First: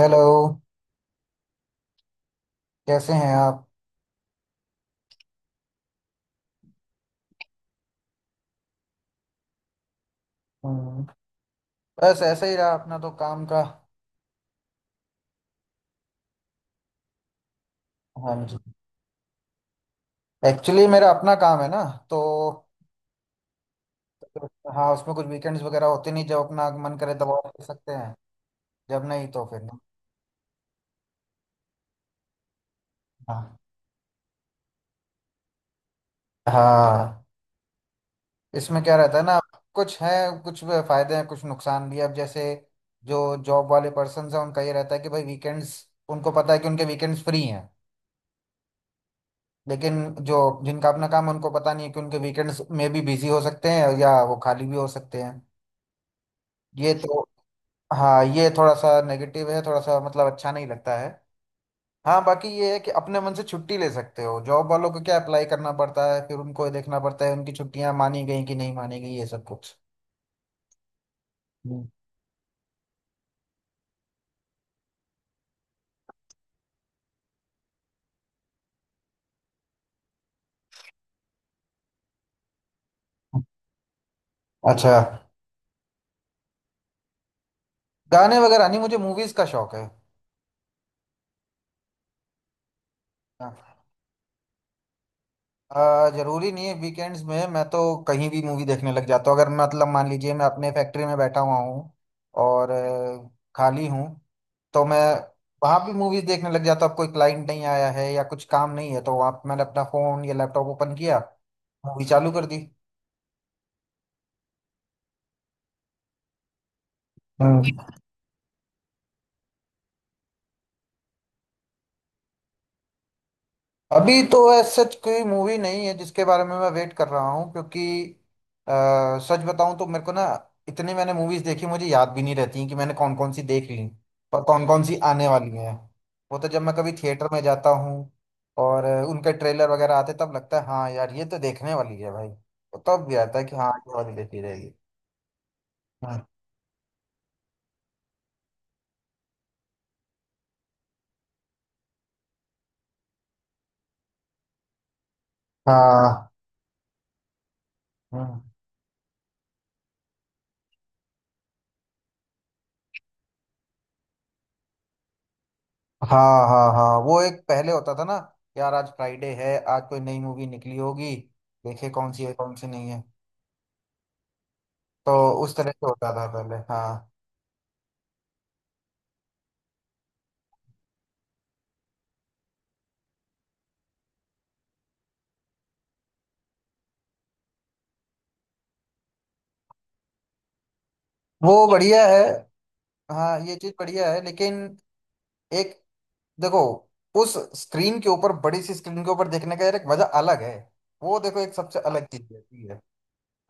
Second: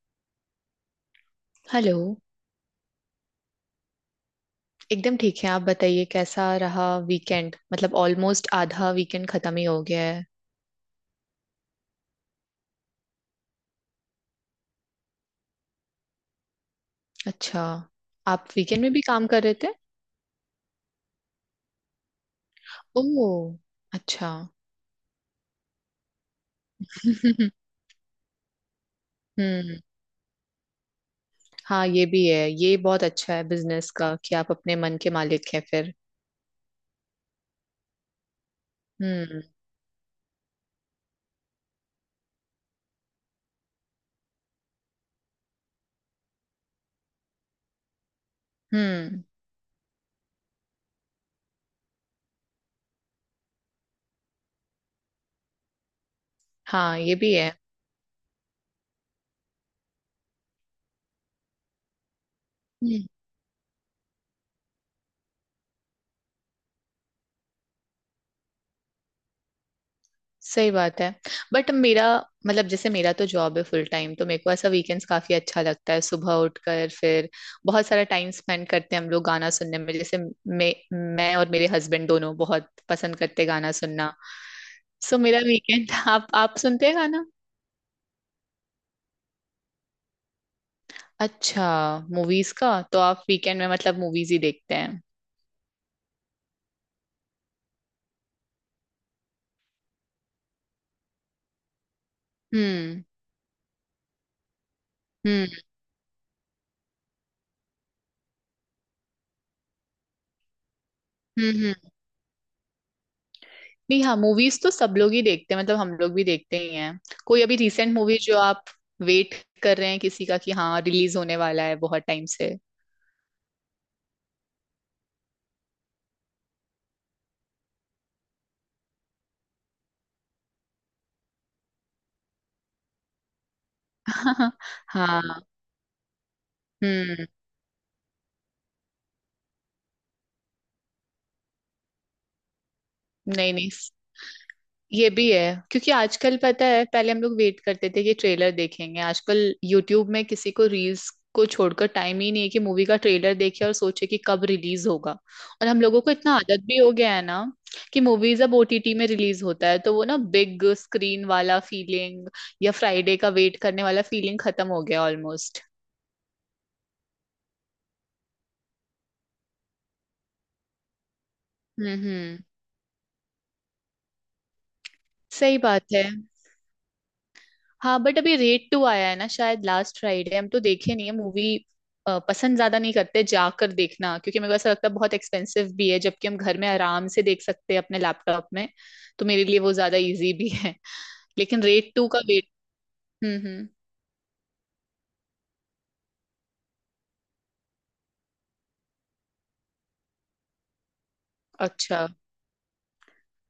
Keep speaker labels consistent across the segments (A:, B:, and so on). A: Hello.
B: Hello.
A: कैसे हैं आप?
B: एकदम ठीक है। आप बताइए कैसा रहा वीकेंड? मतलब ऑलमोस्ट आधा वीकेंड खत्म ही हो गया है।
A: हम्म, बस ऐसे ही रहा अपना तो काम का।
B: अच्छा।
A: हाँ
B: आप
A: जी।
B: वीकेंड में भी काम कर रहे थे?
A: एक्चुअली मेरा अपना काम है ना तो
B: ओह, अच्छा।
A: हाँ, उसमें कुछ वीकेंड्स वगैरह होते नहीं, जब अपना मन करे तब ऑफ कर सकते हैं। जब नहीं तो फिर
B: हम्म।
A: नहीं।
B: हाँ ये भी है, ये बहुत अच्छा है
A: हाँ,
B: बिजनेस का कि आप अपने मन के मालिक हैं फिर।
A: हाँ। इसमें क्या रहता है ना।
B: हम्म।
A: कुछ है, कुछ फायदे हैं, कुछ नुकसान भी है। अब जैसे जो जॉब वाले पर्सन हैं उनका ये रहता है कि भाई वीकेंड्स, उनको पता है कि उनके वीकेंड्स फ्री हैं।
B: हम्म।
A: लेकिन जो जिनका अपना काम है उनको पता नहीं है कि उनके वीकेंड्स में भी बिजी हो सकते हैं या वो खाली भी हो सकते हैं। ये
B: हाँ ये
A: तो
B: भी है।
A: हाँ, ये थोड़ा सा नेगेटिव है, थोड़ा सा मतलब अच्छा नहीं लगता है। हाँ, बाकी ये है कि
B: हम्म।
A: अपने मन से छुट्टी ले सकते हो, जॉब वालों को क्या अप्लाई करना पड़ता है, फिर उनको ये देखना पड़ता है उनकी छुट्टियां मानी गई कि नहीं मानी गई, ये सब कुछ।
B: सही बात है। बट
A: हम्म।
B: मेरा मतलब जैसे मेरा तो जॉब है फुल टाइम, तो मेरे को ऐसा वीकेंड्स काफी अच्छा लगता है, सुबह उठकर फिर बहुत सारा टाइम स्पेंड करते हैं हम लोग गाना सुनने में। जैसे मैं मैं और मेरे हस्बैंड दोनों बहुत पसंद करते हैं गाना सुनना।
A: अच्छा।
B: सो मेरा वीकेंड। आप सुनते हैं गाना?
A: गाने वगैरह नहीं, मुझे मूवीज का शौक है।
B: अच्छा। मूवीज का तो आप वीकेंड में
A: हाँ।
B: मतलब मूवीज ही देखते हैं?
A: जरूरी नहीं है वीकेंड्स में, मैं तो कहीं भी मूवी देखने लग जाता हूँ। अगर मतलब मान लीजिए मैं अपने फैक्ट्री में बैठा हुआ हूँ और
B: हम्म।
A: खाली हूँ, तो मैं
B: हम्म।
A: वहाँ भी मूवीज देखने लग जाता हूँ। अब कोई क्लाइंट नहीं आया है या कुछ काम नहीं है, तो वहाँ पे मैंने अपना फोन या लैपटॉप ओपन किया,
B: हम्म
A: मूवी चालू कर दी।
B: भी। हाँ, मूवीज तो सब लोग ही देखते हैं, मतलब हम लोग भी देखते ही हैं। कोई अभी
A: हम्म।
B: रिसेंट मूवी जो आप वेट कर रहे हैं किसी का कि हाँ रिलीज होने वाला है बहुत टाइम से?
A: अभी तो ऐसा सच कोई मूवी नहीं है जिसके बारे में मैं वेट कर रहा हूँ, क्योंकि सच बताऊं तो मेरे को ना इतनी मैंने मूवीज देखी मुझे याद भी नहीं रहती कि मैंने कौन कौन सी देख ली और कौन कौन सी
B: हाँ।
A: आने वाली हैं। वो तो जब मैं कभी
B: हम्म।
A: थिएटर में जाता हूँ और उनके ट्रेलर वगैरह आते तब लगता है हाँ यार ये तो देखने वाली है भाई, तो तब भी आता है
B: नहीं
A: कि
B: नहीं,
A: हाँ, ये वाली देखी जाएगी।
B: ये भी है। क्योंकि
A: हाँ,
B: आजकल पता है, पहले हम लोग वेट करते थे कि ट्रेलर देखेंगे, आजकल यूट्यूब में किसी को रील्स को छोड़कर टाइम ही नहीं है कि मूवी का ट्रेलर देखे और सोचे कि कब रिलीज होगा। और हम लोगों को
A: हाँ।
B: इतना आदत भी हो गया है ना कि
A: हम्म।
B: मूवीज अब ओटीटी में रिलीज होता है, तो वो ना बिग स्क्रीन वाला फीलिंग या फ्राइडे का वेट करने वाला फीलिंग खत्म हो गया ऑलमोस्ट।
A: हाँ हाँ हाँ, वो एक पहले होता था ना। यार आज फ्राइडे है, आज कोई नई मूवी निकली होगी, देखे
B: हम्म।
A: कौन सी है
B: हम्म।
A: कौन सी नहीं है। तो उस
B: सही
A: तरह
B: बात
A: से
B: है।
A: होता था पहले, हाँ।
B: हाँ, बट अभी रेड टू आया है ना शायद लास्ट फ्राइडे, हम तो देखे नहीं है मूवी। पसंद ज्यादा नहीं करते जाकर देखना, क्योंकि मेरे को ऐसा लगता है बहुत एक्सपेंसिव भी है, जबकि हम घर में आराम से देख सकते हैं अपने लैपटॉप में। तो मेरे लिए वो ज्यादा इजी भी है। लेकिन
A: वो
B: रेड
A: बढ़िया
B: टू का
A: है।
B: वेट।
A: हाँ,
B: हम्म।
A: ये
B: हम्म।
A: चीज बढ़िया है लेकिन एक देखो उस स्क्रीन के ऊपर, बड़ी सी स्क्रीन के ऊपर देखने का यार एक मजा अलग है। वो देखो एक सबसे अलग
B: अच्छा।
A: चीज रहती है।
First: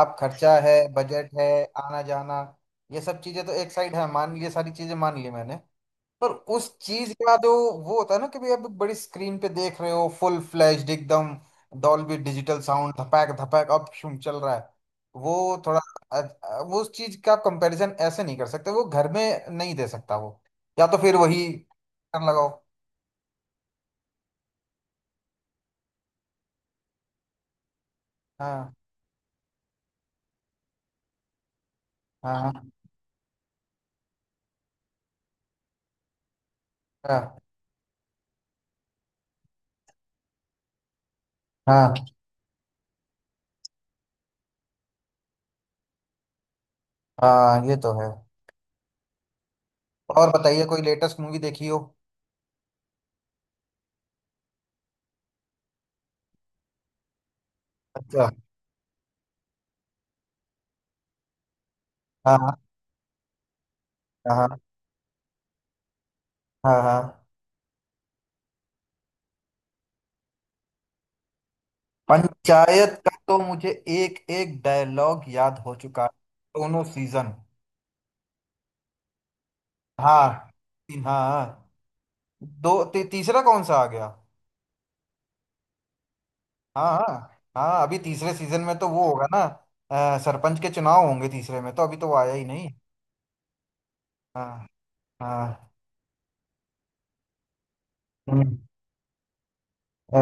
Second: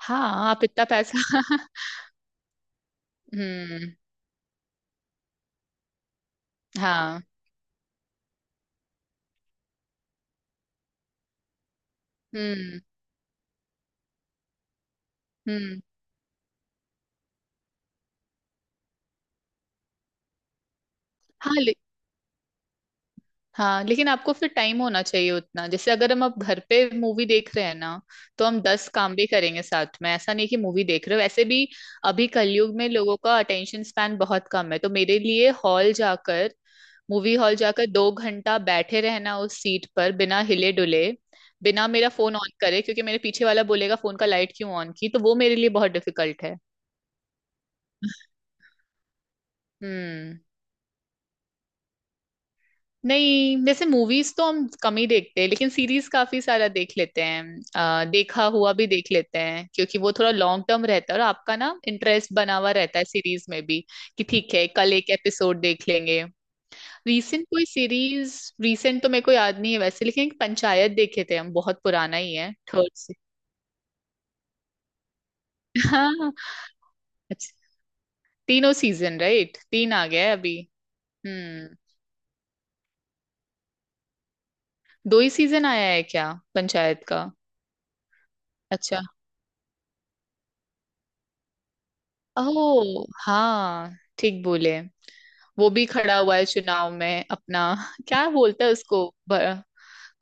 A: आप
B: हाँ
A: खर्चा
B: आप
A: है,
B: इतना
A: बजट
B: पैसा।
A: है, आना जाना, ये सब चीजें तो एक साइड
B: हम्म।
A: है, मान लिए सारी चीजें मान ली मैंने। पर उस चीज
B: हाँ।
A: का जो वो होता है ना कि भाई अब बड़ी स्क्रीन पे देख रहे हो, फुल फ्लैश्ड एकदम, डॉल्बी डिजिटल
B: हम्म।
A: साउंड, धपैक धपैक अब शुम चल रहा है। वो थोड़ा
B: हम्म।
A: वो उस चीज का कंपैरिजन ऐसे नहीं कर सकते, वो घर में नहीं दे सकता। वो या तो फिर वही
B: हाँ
A: कर लगाओ।
B: हाँ, लेकिन आपको फिर टाइम होना चाहिए उतना। जैसे अगर हम अब घर पे मूवी देख रहे हैं ना, तो हम
A: हाँ
B: दस काम भी करेंगे साथ में, ऐसा नहीं कि मूवी देख रहे हो वैसे भी। अभी
A: हाँ
B: कलयुग में लोगों का अटेंशन स्पैन बहुत कम है, तो मेरे लिए हॉल जाकर मूवी
A: हाँ
B: हॉल जाकर दो घंटा बैठे रहना उस सीट पर बिना हिले डुले, बिना
A: हाँ।
B: मेरा फोन ऑन करे, क्योंकि मेरे पीछे वाला बोलेगा फोन का लाइट क्यों ऑन की, तो वो मेरे लिए बहुत डिफिकल्ट है।
A: हाँ, ये तो है। और
B: हम्म।
A: बताइए कोई लेटेस्ट मूवी देखी हो?
B: नहीं वैसे मूवीज तो हम कम ही देखते हैं, लेकिन सीरीज काफी सारा देख लेते हैं।
A: अच्छा।
B: देखा हुआ भी देख लेते हैं, क्योंकि वो थोड़ा लॉन्ग टर्म रहता है और आपका ना इंटरेस्ट बना
A: हाँ
B: हुआ रहता है सीरीज में भी, कि ठीक
A: हाँ
B: है कल एक एपिसोड देख लेंगे।
A: हाँ हाँ।
B: रीसेंट कोई सीरीज? रीसेंट तो मेरे को याद नहीं है वैसे, लेकिन एक पंचायत देखे थे हम, बहुत पुराना ही है, थर्ड
A: पंचायत
B: से।
A: का तो मुझे एक एक डायलॉग याद हो चुका है,
B: हाँ।
A: दोनों सीजन।
B: अच्छा। तीनों सीजन राइट? तीन आ गया है
A: हाँ
B: अभी।
A: हाँ।
B: हम्म।
A: तीसरा कौन सा आ गया?
B: दो ही सीजन आया है क्या
A: हाँ
B: पंचायत
A: हाँ
B: का?
A: हाँ, अभी तीसरे सीजन में तो
B: अच्छा।
A: वो होगा ना, सरपंच के चुनाव होंगे तीसरे में, तो अभी तो वो आया ही नहीं।
B: ओह हाँ, ठीक
A: हाँ
B: बोले। वो
A: हाँ।
B: भी खड़ा हुआ है चुनाव में अपना। क्या
A: हम्म,
B: बोलता है उसको?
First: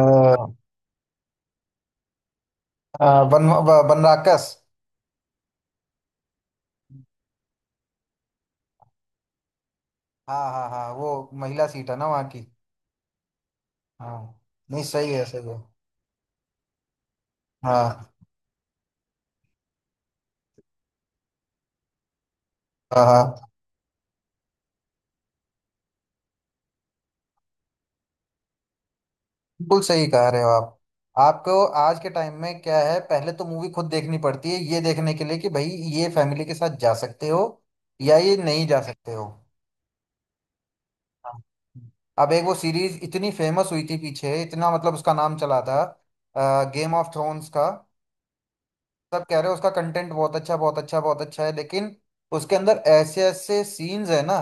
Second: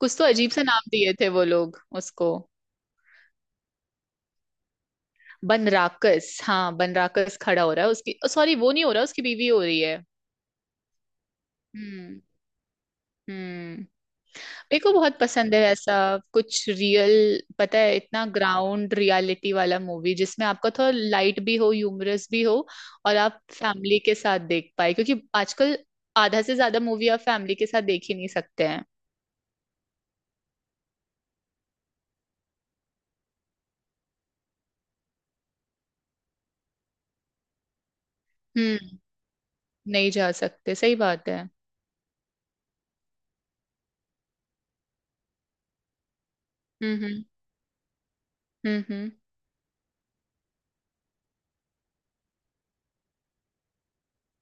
B: कुछ तो अजीब सा नाम दिए थे वो लोग उसको।
A: बनराकस।
B: बनराकस, हाँ बनराकस खड़ा हो रहा है उसकी, सॉरी वो नहीं हो रहा उसकी बीवी हो रही है।
A: हाँ हाँ हाँ, वो महिला सीट है ना
B: हम्म।
A: वहाँ की।
B: हम्म।
A: हाँ।
B: मेरे
A: नहीं,
B: को
A: सही
B: बहुत
A: है सही
B: पसंद
A: है।
B: है ऐसा कुछ रियल, पता है,
A: हाँ
B: इतना ग्राउंड रियलिटी वाला मूवी जिसमें आपका थोड़ा लाइट भी हो, ह्यूमरस भी हो,
A: हाँ
B: और आप
A: हाँ।
B: फैमिली के साथ देख पाए। क्योंकि आजकल आधा से ज्यादा मूवी आप फैमिली के साथ देख ही नहीं सकते हैं।
A: बिल्कुल सही कह रहे हो आप। आपको आज के टाइम में क्या है, पहले तो मूवी खुद देखनी पड़ती है ये देखने के लिए कि भाई ये फैमिली के साथ जा सकते हो या ये नहीं जा
B: हम्म।
A: सकते हो।
B: नहीं जा सकते, सही बात
A: हाँ।
B: है।
A: अब एक वो सीरीज इतनी फेमस हुई थी पीछे, इतना मतलब उसका नाम चला था, गेम
B: हम्म।
A: ऑफ
B: हम्म।
A: थ्रोन्स का
B: हम्म। हम्म।
A: सब कह रहे हो उसका कंटेंट बहुत अच्छा बहुत अच्छा बहुत अच्छा है, लेकिन उसके अंदर ऐसे ऐसे सीन्स है ना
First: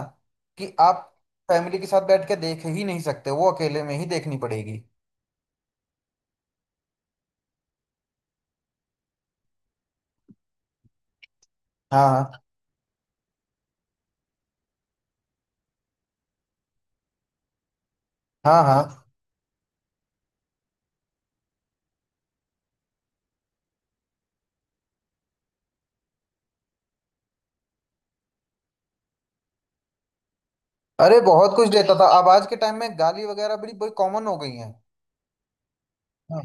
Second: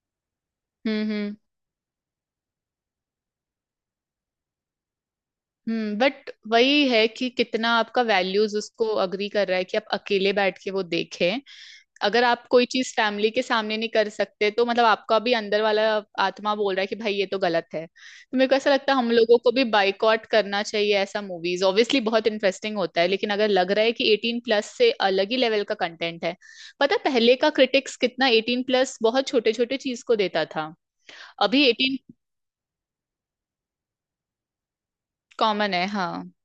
A: कि आप
B: हम्म। हम्म।
A: फैमिली के साथ बैठ के देख ही नहीं सकते, वो अकेले में ही देखनी पड़ेगी।
B: हम्म। बट वही है कि कितना आपका वैल्यूज उसको अग्री कर रहा है कि आप अकेले बैठ के वो देखें। अगर
A: हाँ
B: आप कोई चीज फैमिली के सामने नहीं कर सकते, तो मतलब आपका भी अंदर वाला आत्मा बोल रहा है कि भाई ये तो गलत है, तो मेरे को
A: हाँ
B: ऐसा
A: हाँ
B: लगता है हम
A: हाँ।
B: लोगों को भी बाइकॉट करना चाहिए ऐसा मूवीज। ऑब्वियसली बहुत इंटरेस्टिंग होता है, लेकिन अगर लग रहा है कि एटीन प्लस से अलग ही लेवल का कंटेंट है। पता है पहले का क्रिटिक्स कितना एटीन प्लस बहुत छोटे छोटे चीज को देता था,
A: अरे बहुत
B: अभी
A: कुछ लेता
B: एटीन
A: था, अब आज के टाइम में गाली वगैरह बड़ी बड़ी कॉमन हो गई हैं।
B: कॉमन है हाँ।
A: हाँ।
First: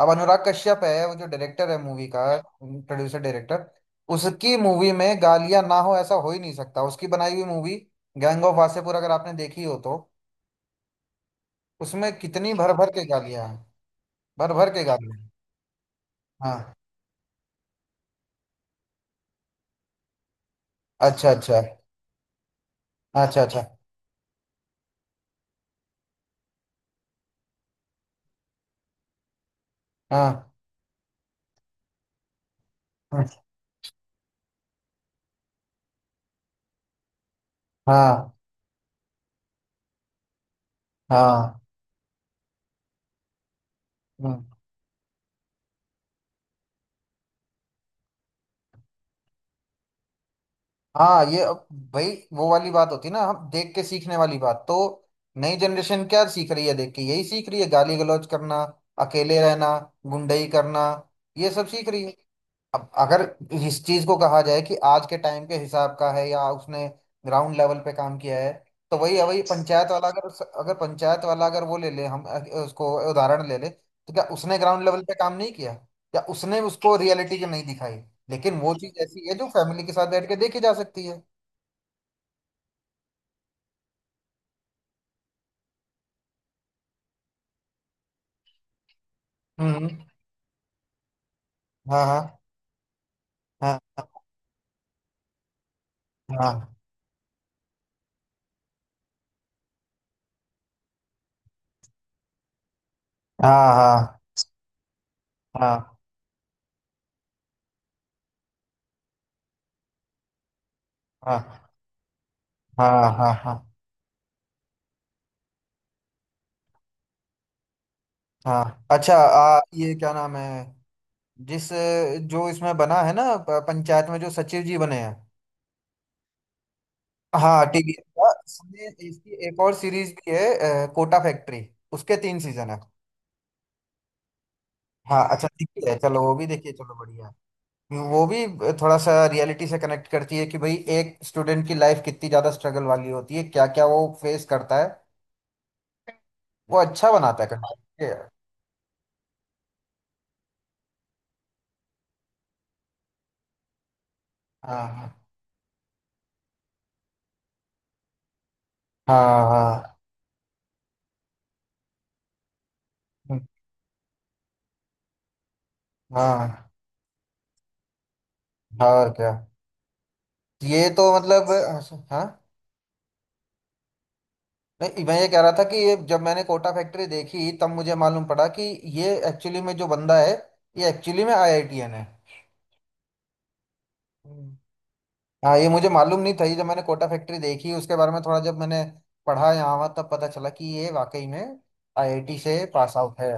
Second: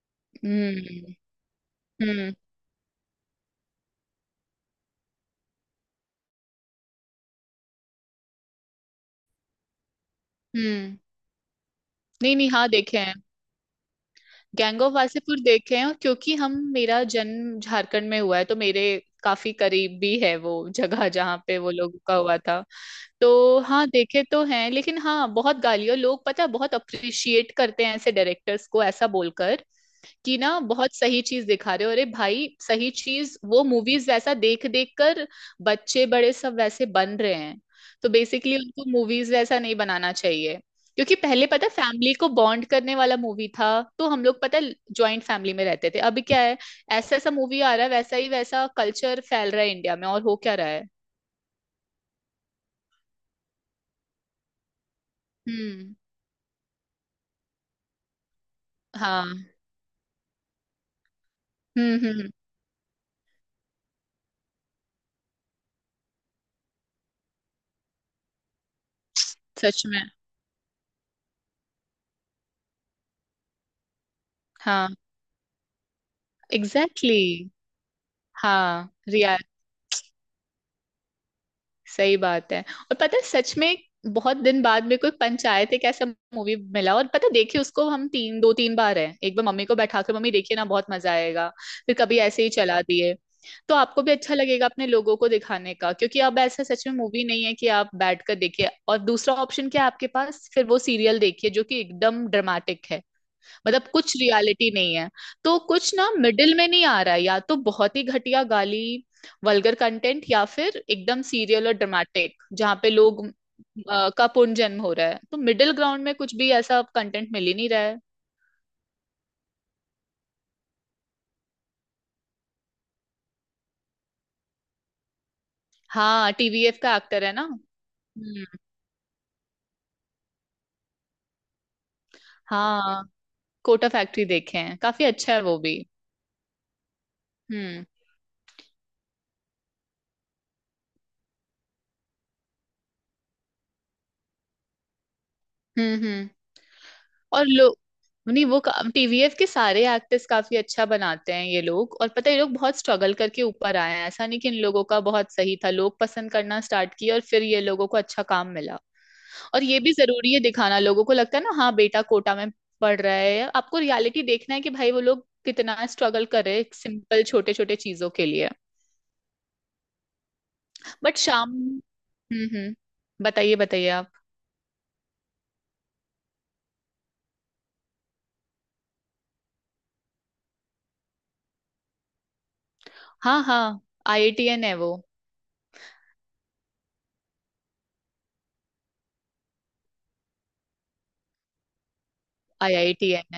A: अब अनुराग कश्यप है वो,
B: हम्म।
A: जो डायरेक्टर है मूवी का,
B: हम्म।
A: प्रोड्यूसर डायरेक्टर, उसकी मूवी में गालियां ना हो ऐसा हो ही नहीं सकता। उसकी बनाई हुई मूवी गैंग ऑफ वासेपुर, अगर आपने देखी हो तो
B: हम्म।
A: उसमें
B: नहीं नहीं,
A: कितनी
B: हाँ
A: भर भर
B: देखे
A: के
B: हैं,
A: गालियां हैं। भर भर
B: गैंग
A: के
B: ऑफ
A: गालियां हैं।
B: वासेपुर देखे हैं, और क्योंकि हम,
A: हाँ।
B: मेरा जन्म झारखंड में हुआ है, तो मेरे काफी करीब भी है वो जगह
A: अच्छा
B: जहाँ पे
A: अच्छा
B: वो लोगों का हुआ था।
A: अच्छा
B: तो
A: अच्छा।
B: हाँ देखे तो हैं, लेकिन हाँ बहुत गालियों। लोग पता है बहुत अप्रिशिएट करते हैं ऐसे डायरेक्टर्स को, ऐसा बोलकर कि
A: हाँ
B: ना बहुत सही चीज दिखा रहे हो। अरे भाई, सही चीज वो मूवीज वैसा देख देख कर बच्चे बड़े सब वैसे बन रहे हैं। तो
A: हाँ
B: बेसिकली उनको मूवीज वैसा नहीं बनाना चाहिए। क्योंकि पहले
A: हाँ
B: पता, फैमिली को बॉन्ड करने वाला मूवी था, तो हम लोग
A: हाँ
B: पता ज्वाइंट फैमिली में रहते थे, अभी क्या है? ऐसा ऐसा मूवी आ रहा है, वैसा ही वैसा कल्चर फैल रहा है इंडिया में, और हो क्या रहा है?
A: हाँ। ये अब भाई वो वाली बात होती है ना, हम देख के सीखने वाली बात। तो नई
B: हम्म।
A: जनरेशन क्या सीख रही है देख के, यही सीख रही है, गाली गलौज करना,
B: हाँ।
A: अकेले रहना, गुंडई करना, ये सब सीख
B: हम्म।
A: रही है।
B: हम्म।
A: अब अगर इस चीज को कहा जाए कि आज के टाइम के हिसाब का है या उसने ग्राउंड लेवल पे काम किया है, तो वही है वही
B: सच
A: पंचायत
B: में।
A: वाला, अगर उस- अगर पंचायत वाला अगर वो ले ले, हम उसको उदाहरण ले ले तो क्या उसने ग्राउंड
B: हाँ
A: लेवल पे काम नहीं किया या उसने उसको
B: एग्जैक्टली,
A: रियलिटी जो
B: exactly।
A: नहीं दिखाई? लेकिन वो
B: हाँ
A: चीज ऐसी है जो फैमिली के साथ बैठ के देखी जा सकती है।
B: सही बात है। और पता है सच में, बहुत दिन बाद में कोई पंचायत एक ऐसा मूवी मिला, और पता है, देखिए उसको हम तीन दो तीन बार है, एक बार मम्मी को
A: हम्म।
B: बैठा के, मम्मी देखिए ना बहुत मजा आएगा, फिर
A: हाँ
B: कभी
A: हाँ
B: ऐसे ही चला दिए। तो
A: हाँ
B: आपको भी अच्छा लगेगा अपने लोगों को दिखाने का, क्योंकि अब ऐसा
A: हाँ
B: सच में मूवी नहीं है कि आप बैठ कर देखिए, और दूसरा ऑप्शन क्या है आपके पास? फिर वो सीरियल देखिए जो कि एकदम ड्रामेटिक है,
A: हाँ
B: मतलब कुछ
A: हाँ
B: रियलिटी नहीं है। तो कुछ
A: हाँ
B: ना मिडिल में नहीं आ रहा है, या तो बहुत ही घटिया गाली वल्गर कंटेंट, या फिर एकदम सीरियल
A: हाँ
B: और ड्रामेटिक जहाँ पे
A: हाँ
B: लोग
A: हाँ हाँ
B: का पुनर्जन्म हो रहा है, तो मिडिल ग्राउंड में कुछ भी ऐसा कंटेंट मिल ही नहीं रहा है।
A: हाँ। अच्छा, ये क्या नाम है जिस जो इसमें बना है ना, पंचायत में जो सचिव जी बने हैं?
B: हाँ टीवीएफ का एक्टर है ना।
A: हाँ, टीवीएस का,
B: हम्म।
A: इसमें इसकी एक और सीरीज भी है, कोटा फैक्ट्री, उसके तीन सीजन है।
B: हाँ, कोटा फैक्ट्री देखे हैं, काफी
A: हाँ
B: अच्छा है
A: अच्छा,
B: वो भी।
A: देखिए है चलो वो भी देखिए, चलो बढ़िया
B: हम्म।
A: है। वो भी थोड़ा सा रियलिटी से कनेक्ट करती है कि भाई एक स्टूडेंट की लाइफ कितनी ज्यादा स्ट्रगल वाली होती है, क्या क्या वो फेस करता है।
B: हम्म। हम्म।
A: वो अच्छा बनाता
B: और
A: है
B: लोग,
A: कंटेंट।
B: नहीं वो टीवीएफ के सारे एक्टर्स काफी अच्छा बनाते हैं ये लोग, और पता है ये लोग बहुत स्ट्रगल करके ऊपर आए हैं, ऐसा नहीं कि इन लोगों
A: हाँ
B: का
A: हाँ
B: बहुत सही था, लोग पसंद करना स्टार्ट किए और फिर ये लोगों को अच्छा काम मिला। और ये भी
A: हाँ
B: जरूरी है दिखाना, लोगों को लगता है ना हाँ बेटा कोटा में पढ़ रहा है, आपको रियलिटी देखना है कि भाई वो लोग कितना स्ट्रगल कर रहे हैं
A: हाँ
B: सिंपल छोटे छोटे चीजों के लिए।
A: हाँ, और क्या, ये तो
B: बट
A: मतलब,
B: शाम।
A: हाँ
B: हम्म।
A: हाँ।
B: हम्म। बताइए बताइए आप।
A: नहीं, मैं ये कह रहा था कि ये जब मैंने कोटा फैक्ट्री देखी तब मुझे मालूम पड़ा कि ये एक्चुअली में जो बंदा है ये एक्चुअली में आईआईटीएन है।
B: हाँ हाँ,
A: हम्म।
B: आईआईटीएन है वो।
A: हाँ, ये मुझे मालूम नहीं था, ये जब मैंने कोटा फैक्ट्री देखी उसके बारे में थोड़ा जब मैंने पढ़ा यहाँ वहाँ तब पता चला कि ये वाकई में आईआईटी से पास आउट है।
B: आईआईटीएन।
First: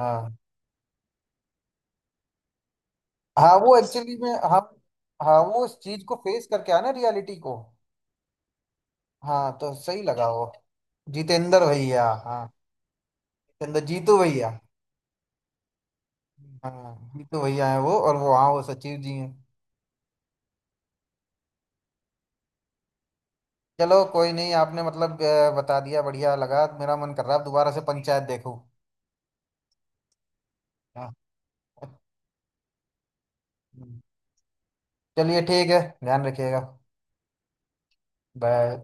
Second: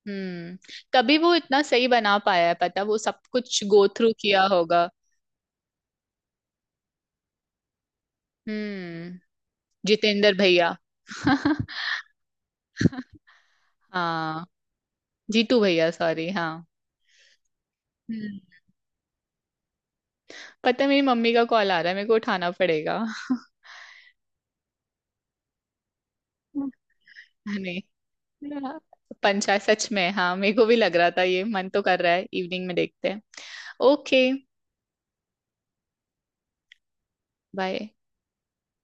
A: हाँ
B: तभी वो इतना सही बना पाया है, पता वो सब
A: हाँ,
B: कुछ
A: वो
B: गो थ्रू
A: एक्चुअली में,
B: किया
A: हाँ
B: होगा।
A: हाँ, वो उस चीज को फेस करके आया ना रियलिटी को।
B: हम्म।
A: हाँ तो सही लगा
B: जितेंद्र
A: वो।
B: भैया।
A: जितेंद्र भैया, हाँ। जितेंद्र जीतू
B: हाँ
A: भैया।
B: जीतू भैया, सॉरी, हाँ।
A: हाँ, जीतू भैया है वो और वो,
B: हम्म।
A: हाँ, वो सचिव जी हैं।
B: पता है मेरी मम्मी का कॉल आ रहा है, मेरे को उठाना पड़ेगा।
A: चलो कोई नहीं, आपने मतलब बता दिया, बढ़िया लगा, मेरा मन कर रहा है अब दोबारा
B: नहीं,
A: से पंचायत देखूं।
B: पंचायत सच में, हाँ मेरे को भी लग रहा
A: हाँ,
B: था ये, मन तो कर रहा है इवनिंग में देखते हैं। ओके।
A: चलिए ठीक है, ध्यान रखिएगा।
B: बाय।
A: बाय।